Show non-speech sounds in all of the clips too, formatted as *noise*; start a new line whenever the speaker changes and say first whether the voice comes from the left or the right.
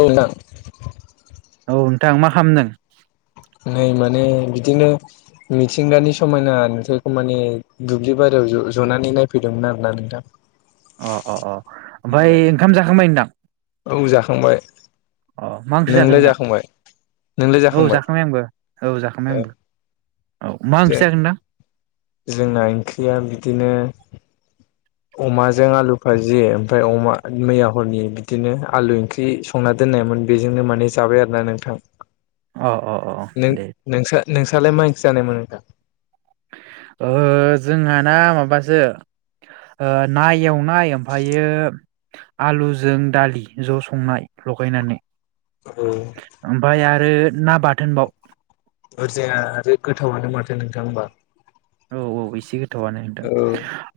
left: औना
right: औ नोंथां मा खालामदों
left: नै माने जनानै नायफैदोंमोन आरोना नोंथां
right: अह अह अह
left: नोंलाय?
right: ओमफ्राय ओंखाम जाखांबाय नोंदां
left: औ जाखांबाय
right: मा ओंख्रि जाखो
left: नोंलाय
right: नोंथां
left: जाखांबाय
right: औ जाखांबाय आंबो औ जाखांबाय आंबो औ मा ओंख्रि जाखो नोंथां
left: जोंना ओंख्रिया बिदिनो अमाजों आलु फाजि ओमफ्राय अमा मैया हरनि बिदिनो आलु ओंख्रि संना दोननाय मोन बेजोंनो माने जाबाय आरो ना नोंथां
right: अह अह अह
left: नों
right: दे
left: नोंसा नोंसालाय माइ इंख्रि जानायमोन नोंथां
right: ओ जोंहाना माबासो ओ ना एवनाय ओमफ्रायो आलुजों दालि ज' संनाय लगायनानै।
left: औ
right: ओमफ्राय आरो ना बाथोनबाव।
left: ओरजाया आरो गोथावानो माथो नोंथां होनबा।
right: औ औ एसे गोथावानो नोंथां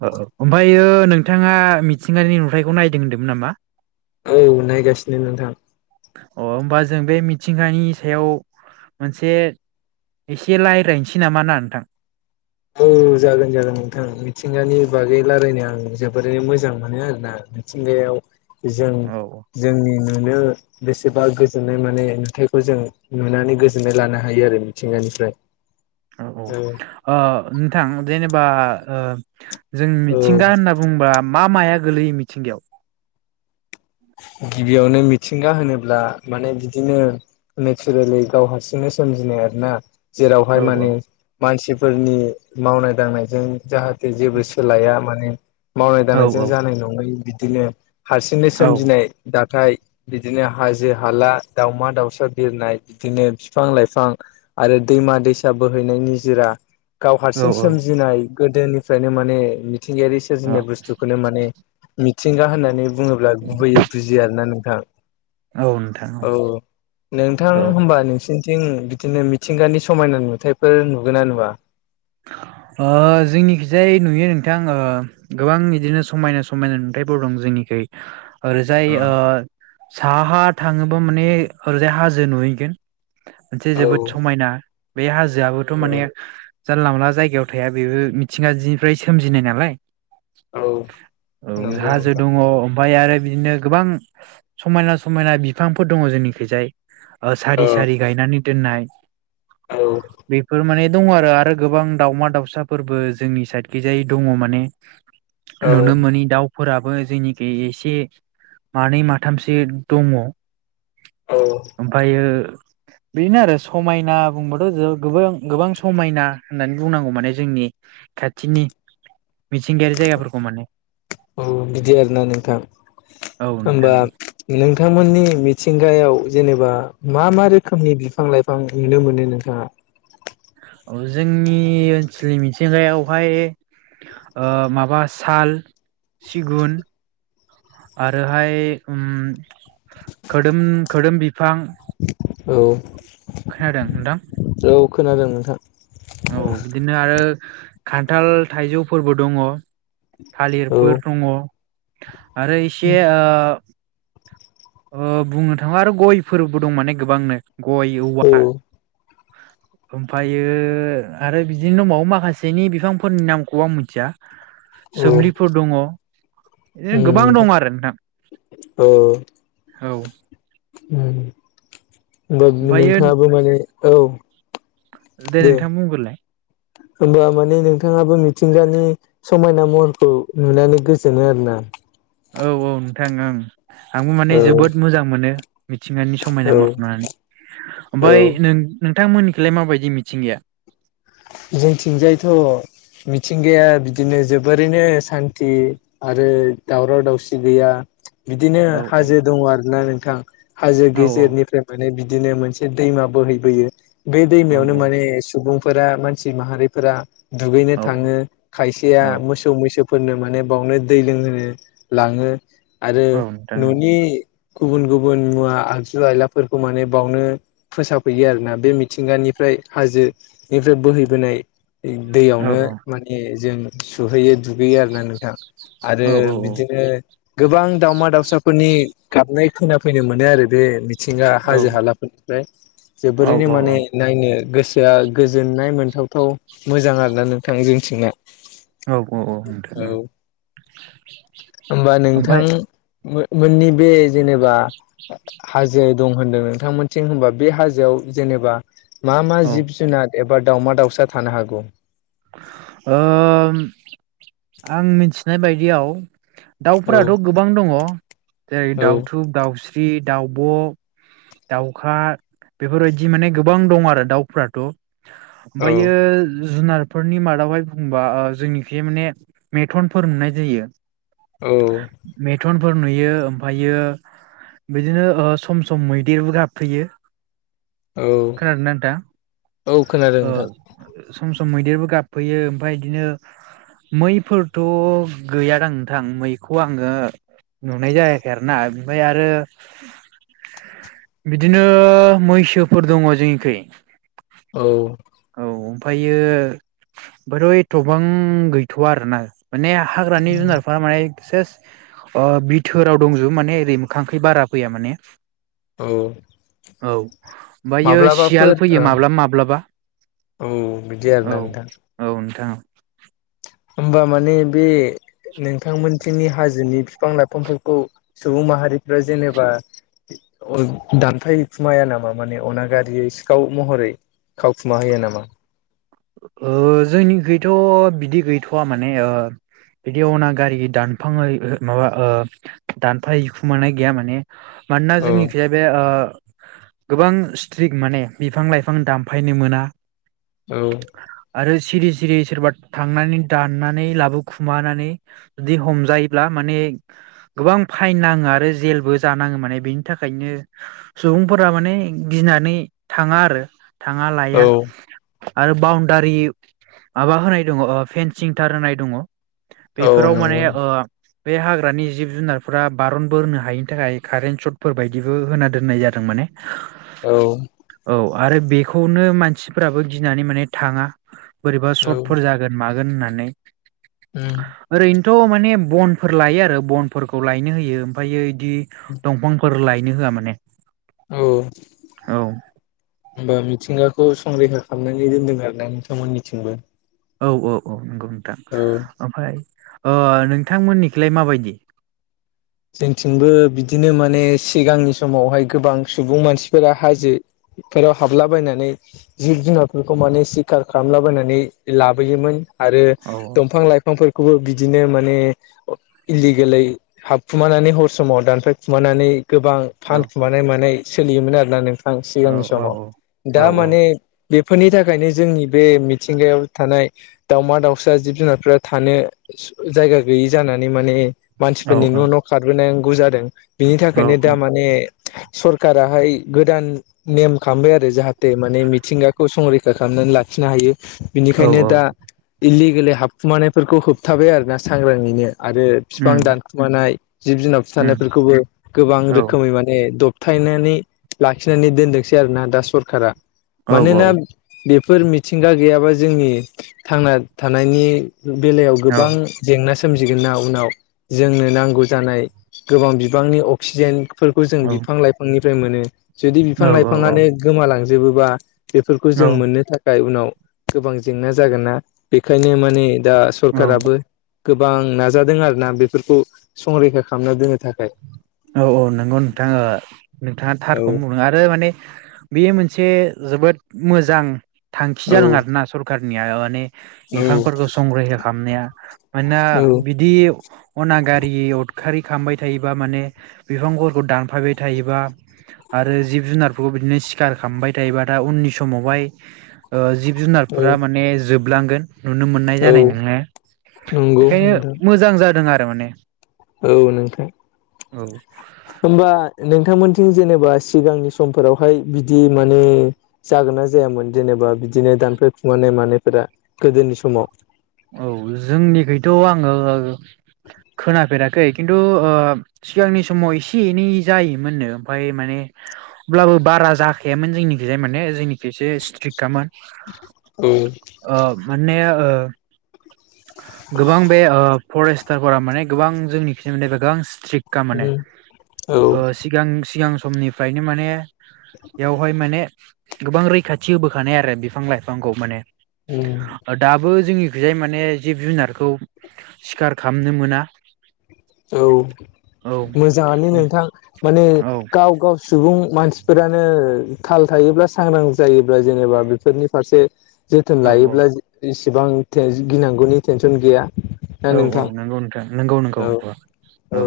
right: ओ-ओमफ्राय। ओमफ्रायो नोंथाङा मिथिंगानि नुथायखौ नायदों होनदोंमोन नामा?
left: औ नायगासिनो नोंथां।
right: अह होमबा जों बे मिथिंगानि सायाव मोनसे एसे रायलायनोसै नामा ना नोंथां?
left: औ जागोन जागोन नोंथां मिथिंगानि बागै लारायनो आं जोबोरैनो मोजां मोनो आरोना। मिथिंगायाव जों
right: औ औ
left: जोंनि नुनो बेसेबा गोजोननाय माने नुथाइखौ जों नुनानै गोजोननाय लानो हायो आरो मिथिंगानिफ्राय।
right: औ औ ओ नोंथां जेनेबा ओ जों
left: औ
right: मिथिंगा होनना बुंबा मा माया गोलैयो मिथिंगायाव?
left: गिबियावनो मिथिंगा होनोब्ला माने बिदिनो नेचारेलि गाव हारसिंनो सोम जिनाय आरोना जेरावहाय
right: औ
left: माने मानसिफोरनि मावनाय दांनायजों जाहे जेबो सोलाया माने मावनाय
right: औ
left: दांनायजों
right: औ
left: जानाय नङै बिदिनो हारसिंनो
right: औ
left: सोमजिनाय। दाथाय बिदिनो हाजो हाला दावमा दाउसा बिरनाय बिदिनो बिफां लाइफां। आरो दैमा दैसा बोहैनायनि निजोरा। गाव
right: औ
left: हारसिं
right: औ
left: सोमजिनाय गोदोनिफ्रायनो माने मिथिंगायारि
right: औ
left: सोरजिनाय बुस्थुखौनो माने मिथिंगा होननानै बुङोब्ला गुबैयै बुजि आरोना नोंथां
right: औ नोंथां
left: औ नोंथां
right: औ औ
left: होमबा नोंसिनि थिं बिदिनो मिथिंगानि समायना नुथाइफोर नुगोना नुआ?
right: ओ जोंनिखिजाय नुयो नोंथां ओ गोबां बिदिनो समायना समायना नुथाइफोर दं जोंनि‌ खै। ओरैजाय ओ साहा हा थाङोबा माने ओरैजाय हाजो नुहैगोन। मोनसे
left: औ
right: जोबोद समायना बे हाजोआबोथ'
left: औ
right: माने जानला मानला जायगायाव थाया बेबो मिथिंगाजिनिफ्राय सोमजिनाय नालाय।
left: औ
right: औ
left: नंगौ
right: हाजो
left: नोंथां
right: दङ। ओमफाय आरो बिदिनो गोबां समायना समायना बिफांफोर दङ जोंनिखैजाय। ओ सारि
left: औ
right: सारि गायनानै दोननाय
left: औ
right: बेफोर माने दङ आरो आरो। गोबां दावमा दाउसाफोरबो जोंनि साइडखैजाय दङ माने
left: औ
right: नुनो मोनै दाउ। फोराबो जोंनिखै एसे मानै माथामसो दङ।
left: औ
right: ओमफ्रायो बिदिनो आरो समायना बुंबाथ' गोबां गोबां समायना। होननानै बुंनांगौ माने जोंनि खाथिनि थिंगायारि जायगाफोरखौ माने।
left: औ बिदि आरोना नोंथां।
right: औ नोंथां
left: होमबा
right: औ
left: नोंथांमोननि मिथिंगायाव जेनेबा मा मा रोखोमनि बिफां लाइफां नुनो मोनो नोंथाङा?
right: औ जोंनि ओनसोलनि मिथिंगायावहाय। ओ माबा साल, सिगुन आरोहाय ऐम खोदोम खोदोम बिफां
left: औ
right: खोनादों नोंथां?
left: औ खोनादों नोंथां।
right: औ बिदिनो आरो खान्थाल थाइजौफोरबो दङ।
left: औ
right: थालिरफोर दङ आरो इसे ओ ओ बुंनो थाङोबा आरो गयफोरबो दं माने गोबांनो गय
left: औ
right: औवा ओमफ्रायो आरो बिदिनो दंबावो माखासेनि बिफांफोरनि नामखौ आं मिथिया।
left: औ
right: सोमलिफोर दङ बिदिनो गोबां दङ आरो नोंथां। औ
left: होनबा
right: ओमफ्रायो
left: नोंथाङाबो माने औ
right: दे नोंथां बुंग्रोलाय।
left: होमबा माने नोंथाङाबो मिथिंगानि समायना महरखौ नुनानै गोजोनो आरो ना?
right: औ औ नोंथां ओं। आंबो माने
left: औ
right: जोबोद मोजां मोनो मिथिंगानि
left: औ
right: समायना महरखौ नायनानै
left: औ
right: ओमफ्राय नों नोंथांमोननिखिलाय माबायदि मिथिंगाया
left: जोंथिंजायथ' मिथिंगाया बिदिनो जोबोरैनो सान्थि आरो दावराव दावसि गैया बिदिनो
right: औ औ
left: हाजो दङ आरो ना नोंथां हाजो
right: औ
left: गेजेरनिफ्राय माने बि दिनो मोनसे दैमा बोहैबोयो बे
right: औ
left: दैमायावनो माने सुबुंफोरा मानसि माहारिफोरा दुगैनो
right: औ
left: थाङो खायसेया
right: औ
left: मोसौ मैसो फोरनो माने बावनो दै लोंहोनो लाङो आरो
right: औ नोंथां
left: न'नि गुबुन गुबुन मुवा आगजु आयलाफोरखौ माने बावनो फोसफैयो आरोना बे मिथिंगानिफ्राय हाजोनिफ्राय बोहै बोनाय
right: औ औ
left: दैयावनो
right: औ
left: माने जों सुहैयो दुगैयो आरोना नोंथां। आरो
right: औ औ
left: बिदिनो गोबां दावमा दाावसाफोरनि गाबनाय खोना फैनो मोनो आरो बे मि थिंगा हाजो हालाफोरनिफ्राय जोबोरैनो
right: औ औ
left: माने नायनो गोसोआ गोजोननाय मोन थावथाव मोजां आरोना नोंथां जोंथिंना औ होनबा नोंथां
right: ओमफाय
left: मो मोननि बे जेनेबा हाजो दं मोनदों नोंथांमोनथिं होनबा बे हाजोआव जेनबा मा मा
right: औ
left: जिब जुनार एबा दाउमा दाउ सा थानो हागौ?
right: ओ आं मिथिनाय बायदियाव
left: औ
right: दाउफोराथ' गोबां दङ जेरै दाउथु दाउस्रि दाउब' दाउखा बेफोरबायदि माने गोबां दं आरो दाउफ्राथ'
left: औ
right: ओमफ्रायो जुनार फोरनि मादावहाय बुंबा ओ जोंनिखि माने मेथनफोर मोननाय जायो।
left: औ
right: फोर नुयो ओमफ्रायो बिदिनो सम सम मैदेरबो गाबफैयो।
left: औ
right: खोनादों ना नोंथां
left: औ खोनादों
right: ओ
left: नोंथां
right: सम सम मैदेरबो गाबफैयो ओमफ्राय बिदिनो मैफोरथ' गैयादां नोंथां मैखौ आङो नुनाय जायाखै आरो ना ओमफ्राय आरो बिदिनो मैसोफोर दङ जोंनिखै
left: औ
right: औ ओमफायो आमफायथ एथबां गैथ'आ आरोना। माने हाग्रानि जुनारफ्रा माने सेस ओ बिथोराव दंजोबो माने ओरै मोखांखै बारा फैया माने
left: औ
right: औ ओमफायो सियाल
left: माब्लाबाफोर
right: फैयो माब्लाबा माब्लाबा।
left: औ बिदि
right: औ
left: आरोना नोंथां।
right: औ नोंथां।
left: होमबा माने बे नोंथांमोनथिंनि हाजो जोनि फिफां लाइफांफोरखौ सुबुं माहारिफ्रा जेनेबा दानफाय खुमाया नामा माने अनागारियै सिखाव महरै खावखुमा हैया नामा?
right: ओ जोंनि गैथ' बिदि गैथ'वा माने ओ बिदि अनागारि दानफां माबा ओ दानफाय हैखुमनाय गैया माने मानोना
left: औ
right: जोंनि खैया बे ओ गोबां स्ट्रिक माने बिफा-लाइफां दामफायनो मोना
left: औ
right: आरो सिरि-सिरि सोरबा थांनानै दाननानै लाबोखुमानानै जुदि हमजायोब्ला मा माने गोबां फाइन नाङो आरो जेलबो जानाङो माने बेनि थाखायनो सुबुंफोर माने गिनानै थाङा आरो थाङा लाया
left: औ
right: आरो बाउनडारि माबा होनाय दङ ओ फेनसिं थार होनाय दङ
left: औ
right: बेफोराव माने
left: नंगौ
right: ओ बे हाग्रानि जिब-जुनारफोरा बारन बोनो हायिनि थाखाय कारेन्ट सटफोर बायदिबो होना दोननाय जादों माने
left: औ
right: औ आरो बेखौनो मानसिफोराबो गिनानै माने थाङा बोरैबा
left: औ
right: सर्टफोर जागोन मा गोन होननानै
left: उम
right: थ' माने बनफोर लायो आरो बनफोरखौ लायनो होयो ओमफायो इदि दंफांफोर लाय नो होआ माने
left: औ
right: औ
left: होमबा मिथिंगा खौ संरैखा खालामनानै दोनदों आरोना नोंथांमोननिथिंबो
right: औ औ औ नंगौ नोंथां
left: औ
right: ओमफाय ओ नोंथांमोननिखैलाय माबायदि
left: जोंथिंबो बिदिनो माने सिगांनि समावहाय गोबां सुबुं मानसिफोरा हाजो फोराव हाबलाबायनानै जिब-जुनारफोरखौ माने सिखार खालामलाबायनानै लाबोयोमोन आरो
right: औ
left: दंफां-लाइफांफोरखौबो बिदिनो माने इलिगेलै हाब खुमानानै हर समाव दानफायखुमानानै गोबां
right: औ
left: फानखुमानाय मानाय सोलियोमोन आरोना नों थां
right: औ
left: सिगांनि
right: औ
left: समाव
right: औ
left: दा माने बेफोरनि थाखायनो जोंनि बे मिथिंगायाव थानाय दाउमा-दाउसा जिब-जुनारफोरा थानो जायगा गैयि जानानै माने
right: औ
left: मानसिफोरनि न' न' खारबोनांगौ जादों बिनि
right: औ
left: थाखायनो दा माने सरकाराहाय गोदान नेम खालामबाय आरो जाहाथे माने मिथिंगाखौ संरैखा खालाम लाखिनो हायो
right: औ
left: बिनिखायनो दा इलिगेलै हाबखुमानायफोरखौ होबथाबाय आरोना सांग्राङैनो आरो फिफां दानखुमानाय जिब-जुनार फुथारनायफोरखौबो गोबां रोखोमै माने दबथायनानै लाखिनानै दोनदोंसै आरोना दा सरखारा
right: औ औ
left: मानोना बेफो फोर मिथिंगा गैयाबा जोंनि थांना थानायनि बेलायाव
right: औ
left: गोबां जेंना सो सोमजिगोन ना उनाव जोंनो नांगौ जानाय गोबां बिबांनि अक्सिजेन फोरखौ जों
right: औ
left: बिफां-लाइफांनिफ्राय मोनो जुदि
right: औ औ
left: बिफां-लाइफाङानो गोमालांजोबोबा बेफोरखौ
right: औ
left: जों मोननो थाखाय उनाव गोबां जेंना जागोन ना बेखायनो माने दा
right: औ
left: सरखाराबो गोबां नाजादों आरोना बेफोरखौ संरैखा खालामना दोननो थाखाय
right: औ औ नोंगौ नोंथाङा नोंथाङा
left: औ
right: थारखौनो बुंदों आरो माने बेयो मोनसे जोबोद मोजां थांखि
left: औ
right: जादों आरोना सरखारनिया माने बिफांफोरखौ संरैखा खालामनाया मानोना
left: औ
right: बिदि अना गारि उदखारि खामबाय थायोबा माने बिफां फोरखौ दानफायबाय थायोबा आरो जिब जुनारफोरखौ बिदिनो सिखार खालामबाय थायोबा दा दा उननि समावहाय ओ जिब
left: औ
right: जुनारफोरा माने जोबलांगोन नुनो मोननाय
left: औ
right: जानाय नङा
left: नंगौ
right: बेखायनो
left: नोंथां
right: मोजां जादों आरो माने
left: औ नोंथां
right: औ
left: होनबा नोंथांमोन जेनेबा सिगांनि समफोरावहाय बिदि माने जागोन ना जायामोन जेनेबा बिदिनो दानफाय खुमानाय मानायफोरा गोदोनि समाव
right: औ जोंनिखैथ' आङो खोनाफेराखै खिन्थु सिगांनि समाव एसे एनै जायोमोननो ओमफाय माने अब्लाबो बारा जाखायामोन जोंनिखिजाय माने जोंनिखि एसे स्ट्रिक्तखामोन
left: उम
right: आ माने आ गोबां बे ओ फरेस्टारफोरा माने गोबां जोंनि खिबाय गोबां स्ट्रिक् क माने
left: औ
right: सिगां सिगां समनिफ्रायनो माने बेवहाय माने गोबां रैखाथि होबोखानाय आरो बिफां लाइफांखौ माने
left: उम
right: दाबो जोंनि बेहाय माने जिब जुनारखौ सिखार खालामनो मोना
left: औ
right: औ
left: मोजाङानो नोंथां माने
right: औ
left: गाव गाव सुबुं मानसिफोरानो थाल थायोब्ला सांग्रां जायोब्ला जेनेबा बेफोरनि फारसे जोथोन
right: औ औ
left: लायोब्ला इसिबां गिनांगौनि टेनसन गैया ना
right: औ औ
left: नोंथां
right: नंगौ नोंथां नंगौ नंगौ
left: औ
right: औ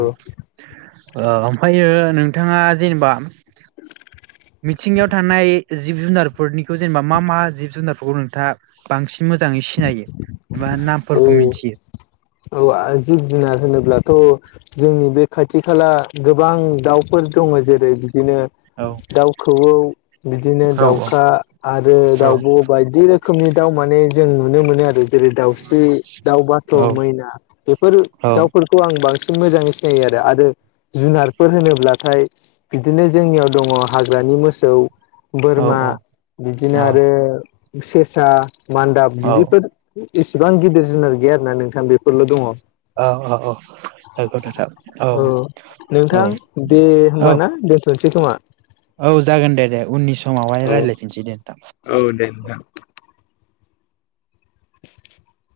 right: ओमफ्रायो नोंथाङा जेनेबा मिथिंगायाव थानाय जिब जुनारफोरनिखौ जेनेबा मा मा जिब जुनारफोरखौ नोंथाङा बांसिन मोन मोजाङै सिनायो एबा
left: औ
right: नामफोरखौ मिथियो
left: औ आं जिब जुनार होनोब्लाथ' जोंनि बे खाथि खाला गोबां दाउफोर दङ जेरै बिदिनो
right: औ
left: दाउ खौवौ बिदिनो
right: औ
left: दाउखा आरो
right: औ
left: दाउब' बायदि रोखोमनि दाव माने जों नुनो मोनो आरो जेरै दाउस्रि दाउ बाथ'
right: औ
left: मैना बेफोर
right: औ
left: दाउफोरखौ आं बांसि बांसिन मोजाङै सिनायो आरो आरो जुनारफोर होनोब्लाथाय बिदिनो जोंनियाव दङ हाग्रा दानि मोसौ
right: औ
left: बोरमा बिदिनो
right: औ
left: आरो सेसा मान्दाब
right: औ
left: बिदिफोर एसेबां गिदिर जुनार गैया आरो ना नोंथां बेफोरल' दङ' औ
right: औ औ औ नंगौ नोंथां औ
left: नोंथां दे
right: औ
left: होमबाना दोनथ' नोसै खोमा
right: औ जागोन दे दे उननि समावहाय
left: औ
right: रायलायफिनसै दे
left: औ दे
right: नोंथां
left: नोंथां। *unintelligible*